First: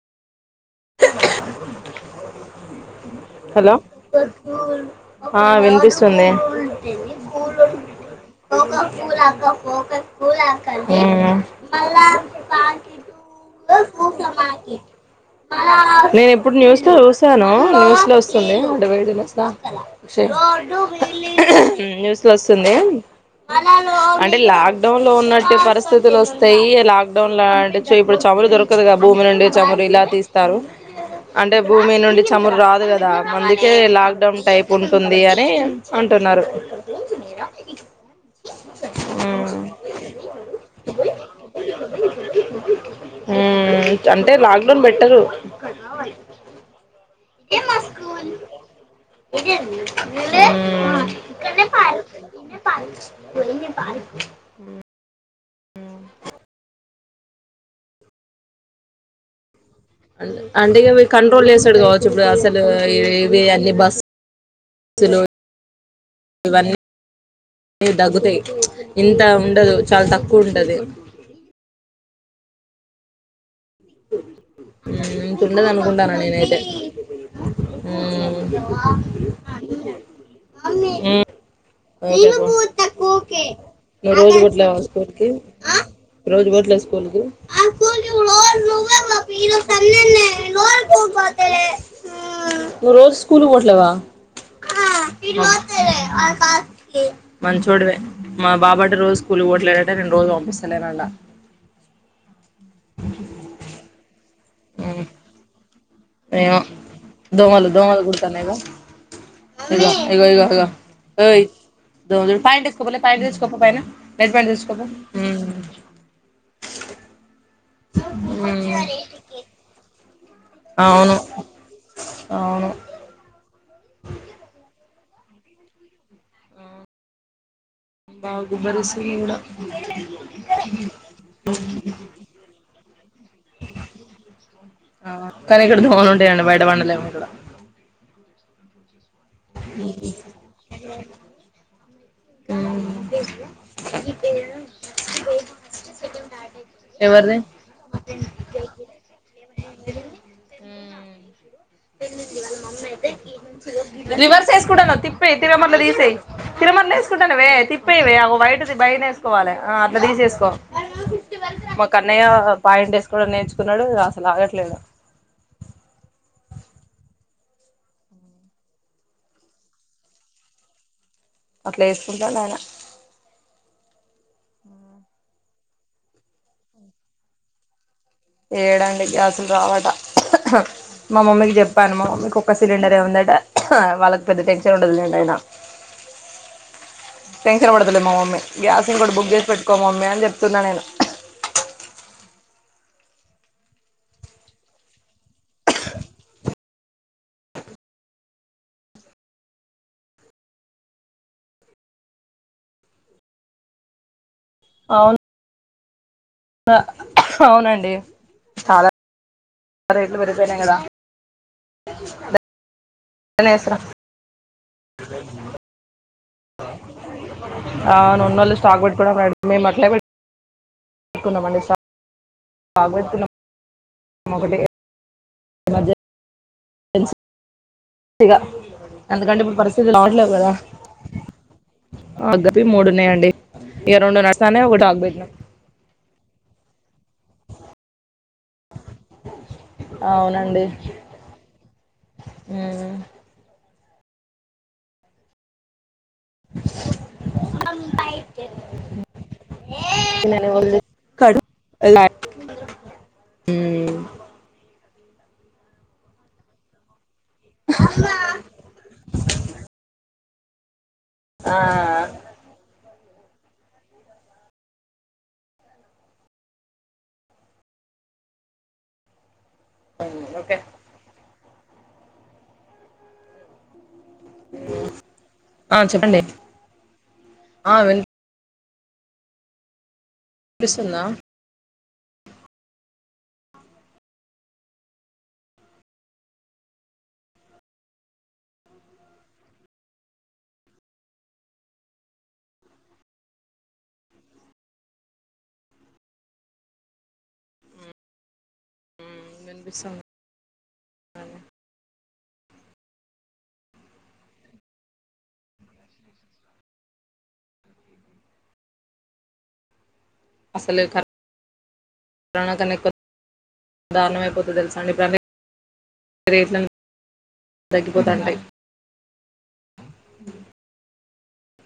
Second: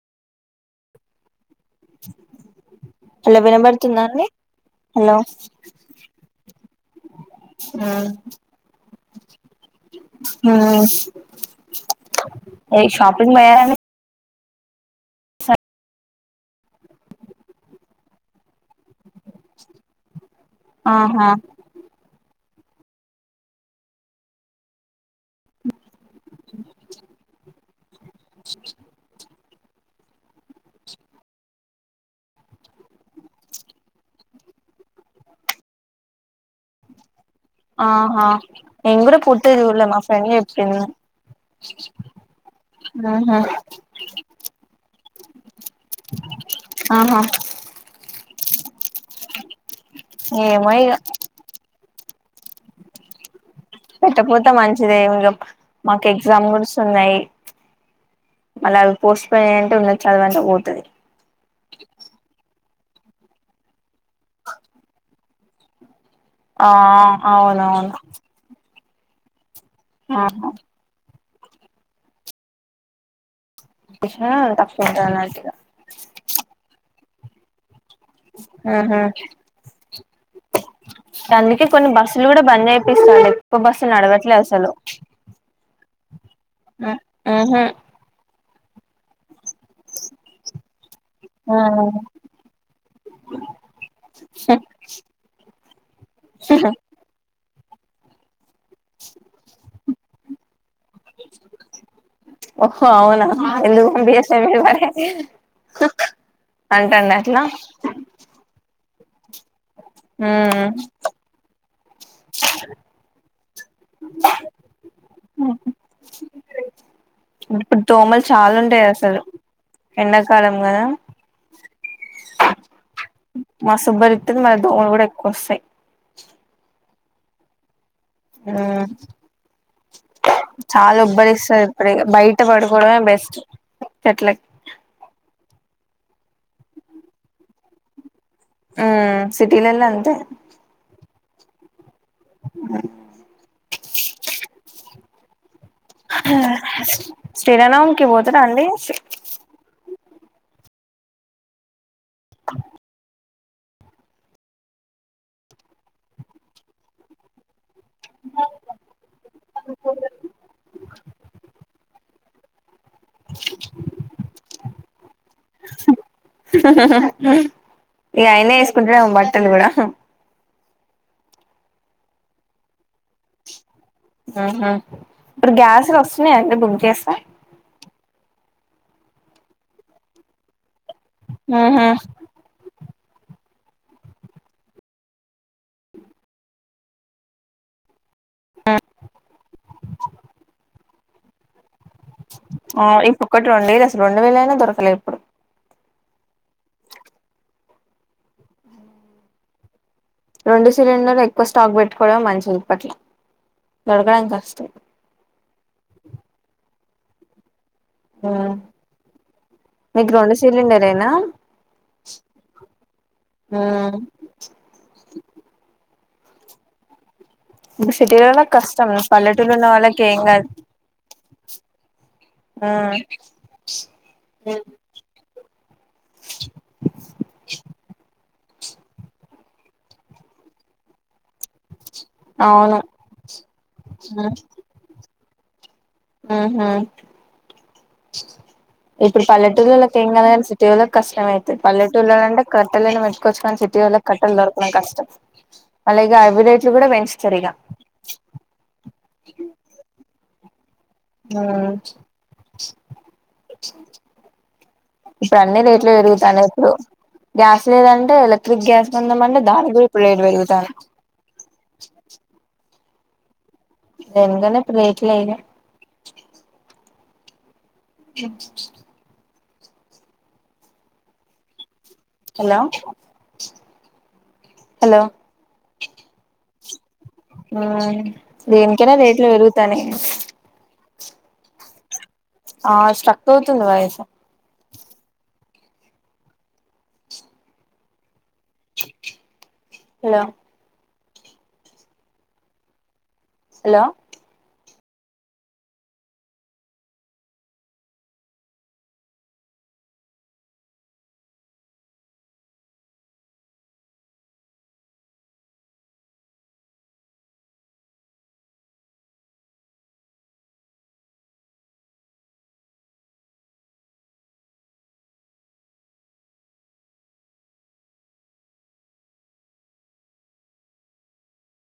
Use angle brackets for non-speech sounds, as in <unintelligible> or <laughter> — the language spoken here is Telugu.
హలో వినబడుతుందా అండి హలో ఆ వినిపిస్తుంది మ్మ్ హూమ్ ఆ వోయ్ షాపింగ్ లో <unintelligible> నేను ఇప్పుడు న్యూస్ లో చూశాను న్యూస్ లో వస్తుంది ఆడవీడు లో ఆహా ఊమ్ న్యూస్ లో వస్ తుందా అంటే లాక్ డౌన్ లో ఉన్నట్టు పరిస్థితులు వస్తాయి లాక్ డౌన్ అలాంటి చే ఇప్పుడు చమురు దొరకుదు గా భూమి నుండి చమురు ఇలా తారు అంటే భూమి నుండి చమురు రాదు గదా అందుకే లాక్ డౌన్ టైపు ఉంటుంది అని అంట్ టున్నారు ఆహా నేను గూడ పూర్తిగా చూడలే. మా ఫ్రెండ్ చెప్పింది ఆహా హూమ్ అంటే లాక్ డౌన్ బెట్టరు. కయి ఆహా ఇదే మా స్క ఇదే ఏమో ఇగా త ప పెట్టకపోతే మంచిదే ఇంగ మాకు ఎగ్జామ్ గూడ తున్నాయి మళ్ళా ఆళ్ళు పోస్ట్ పోన్ అయినై అంటే ఇగ మీరు కంట్రోల్ చేస్ స్తాడు కావచ్చు ఇప్పుడు అసలు ఇవ్ ఇవే అన్నీ బస్సులు ఆ ఇవన్నీ అవునవును దగ్గుతాయి. ఇంత ఉండదు చాలా ఆహా తక్కువ ఉంటది. తక్కువ ఉంటది హుమ్ అన్నట్టుగా ఇంతుండదు అనుకుంటాన్నా నేనైతే హూమ్ ఉహు మ్మ్ అందుకే కొన్ని బస్సులు కూడా బంద్ నువ్వు చేపిస్తాండు ఎక్కువ బస్సులు నడవట్లే రోజు అసలు పోట్లేదా స్కూల్ కి రోజు పోట్లేదా స్కూల్ కి ఉహు మీరు పన్నన్న లోోల్పోపో నువ్వు రోజు స్కూల్ పోట్లేదా ఫరు మతే కా మంచోడివే మా బాబట రోజు స్కూలు కి పోట్లేదట నేను రోజు పంపిస్ స్త లేదంటా ఓహో అవునా ఎందుకు పంపిస్తలేవ్ మరి ఏమో అంటాండ అట్లా దోమలు దోమలు కుడతాన్నై గా ఇదిగో ఇగో ఇగో ఇగో ఉమ్ ఓయ్ ఇదో దో ప్యాంట్ విప్పుకో లే ప్యాంట్ తెచ్చుకో పో పైన నైట్ ప్యాంట్ తెచ్చుకో పో ఇప్పుడు దోమలు చాలా ఉంటాయి అసలు ఎన్ అవును అవును మస్త్ ఉబ్బదీత్తుంది మళ్ళీ దోమలు గూడ ఎక్కువ వస్తాయి. బాగా ఉమ్ ఉబ్బదీస్తుంది ఈడ చాలా ఉబ్బదీస్తది ఇప్పుడిగా బయట పడుకోవడమే బెస్ట్ <unintelligible> కానీ ఇక్కడ దోమలుంటాయండి బయట పండలేము ఇక్కడ ఆ సిటీలల్లో అంతే ఊమ్ ఎవరిది శ్రీరామనవమికి పోతున్నారా అండి తె ఇ వాళ్ళ మమ్మీ అయితేంచ రివర్స్ వేసుకుంటాన్నావ్ తిప్పేయి తిరగమట్ల తీసేయి తిరగమట్ల వేసుకుంటాన్నావే తిప్ విప్పేవే అగో వైట్ ది బైనేసుకోవలే ఆ అట్లా తీసేసుకో మా కన్నయ్య పాయింట్ ఏసుకోవడం నేర్చుకున్నాడు అసలు ఆగట్లేడు ఇగ ఆయన్నే ఎసుకుంటాడేమో బట్టలు కూడా అట్లేసుకుంటాడు ఆయన హ్మ్ హు ఇప్పుడు గ్యాస్లు వస్తున్నాయండి బుక్ చేస్తే ఏడండి గ్యాసులు రావట మా మమ్మీకి ఉహు చెప్పాను మా మమ్మీకి ఒక సిలిండర్ దే ఉందట వాళ్లకి పెద్ద టెన్షన్ ఉండదులెండి అయినా టెన్షన్ పడుదులే మా మమ్మీ గ్యాస్ ఇంకోటి బుక్ చేసి పెట్టుకో మమ్మీ అని చెప్తున్నా నేను ఆ ఇప్పుడు ఒక్కటి రెండువేలు అసలు రెండువేలు అయినా దొరకలే ఇప్పుడు రెండు సిలిండర్ ఎక్కువ స్టాక్ పెట్టుకోవడమే మంచిది ఇపట్ల దొరకడం కష్టం అవు న అవునండి ఉమ్ చాలా మీకు రేట్లు రెండు పెరిగిపోయినాయి కదా సీలిండరేనా హ్మ్ జ ఇప్పుడు ఆ సిటీలలోకి నొన్నోళ్ళు స్టాక్ కష్టం పెట్టుకోవడానికి రెడీ పల్లెటూరు ఉన్న మేము అట్లే పె వాళ్ళకి ఏం కాదు ట్టుకున్నామండి స ఉహ్మ్ ఈమధ్య హెన్స్ ఇగ అంతకంటే ఇప్పుడు పరిస్థితులు అవట్లేదు కదా ఆగపి అవును మూడున్నాయండి ఇగ రెండు నడస్తాన్నయ్ ఒకటి ఆగబేట్నం హ్మ్ ఊహ్మ్ ఇప్పుడు పల్లేటూర్లలోకి ఏం కాదు కానీ అవునండి సిటీ ఒళ్ళకి కష్టం అయితది పలేటూర్లో అంటే కట్టేలు అయినా పెట్టుకొచ్చు కాని సి టీ ఓళ్లకి కట్టెలు దొరకడం కష్టం వల్లిగా అవి రేట్లు కూడా పెంచుతారు ఇగ ఎవళ్ది హ్మ్ ఇప్పుడు అన్ని రేట్లు పెరుగుతానయ్ ఇప్పుడు గ్యాస్ లేదంటే ఎలక్ట్రిక్ గ్యాస్ కొందాం అంటే దానికి కూడా ఇప్పుడు రేటు పెరుగుతానయ్ ఆఆహ దేనికన్నా ఇప్పుడు రేట్లు అయినా హ్మ్ ఉహ్మ్ ఓకే హలో హలో ఆ చెప్పండి ఆ ఊహ్మ్ దేనికైనా రేట్లు పెరుగుతానయ్ సున్నా ఆ స్ట్రక్ అవుతుంది వాయిసు హలో హలో వినిపిసుం అనే అసలే క రొణ కన్న ఎక్కువ దారుణం అయిపోతుంది తెలుసాంండి గన్నే రేట్లన్ని తగ్గిపోతానాయ్ అ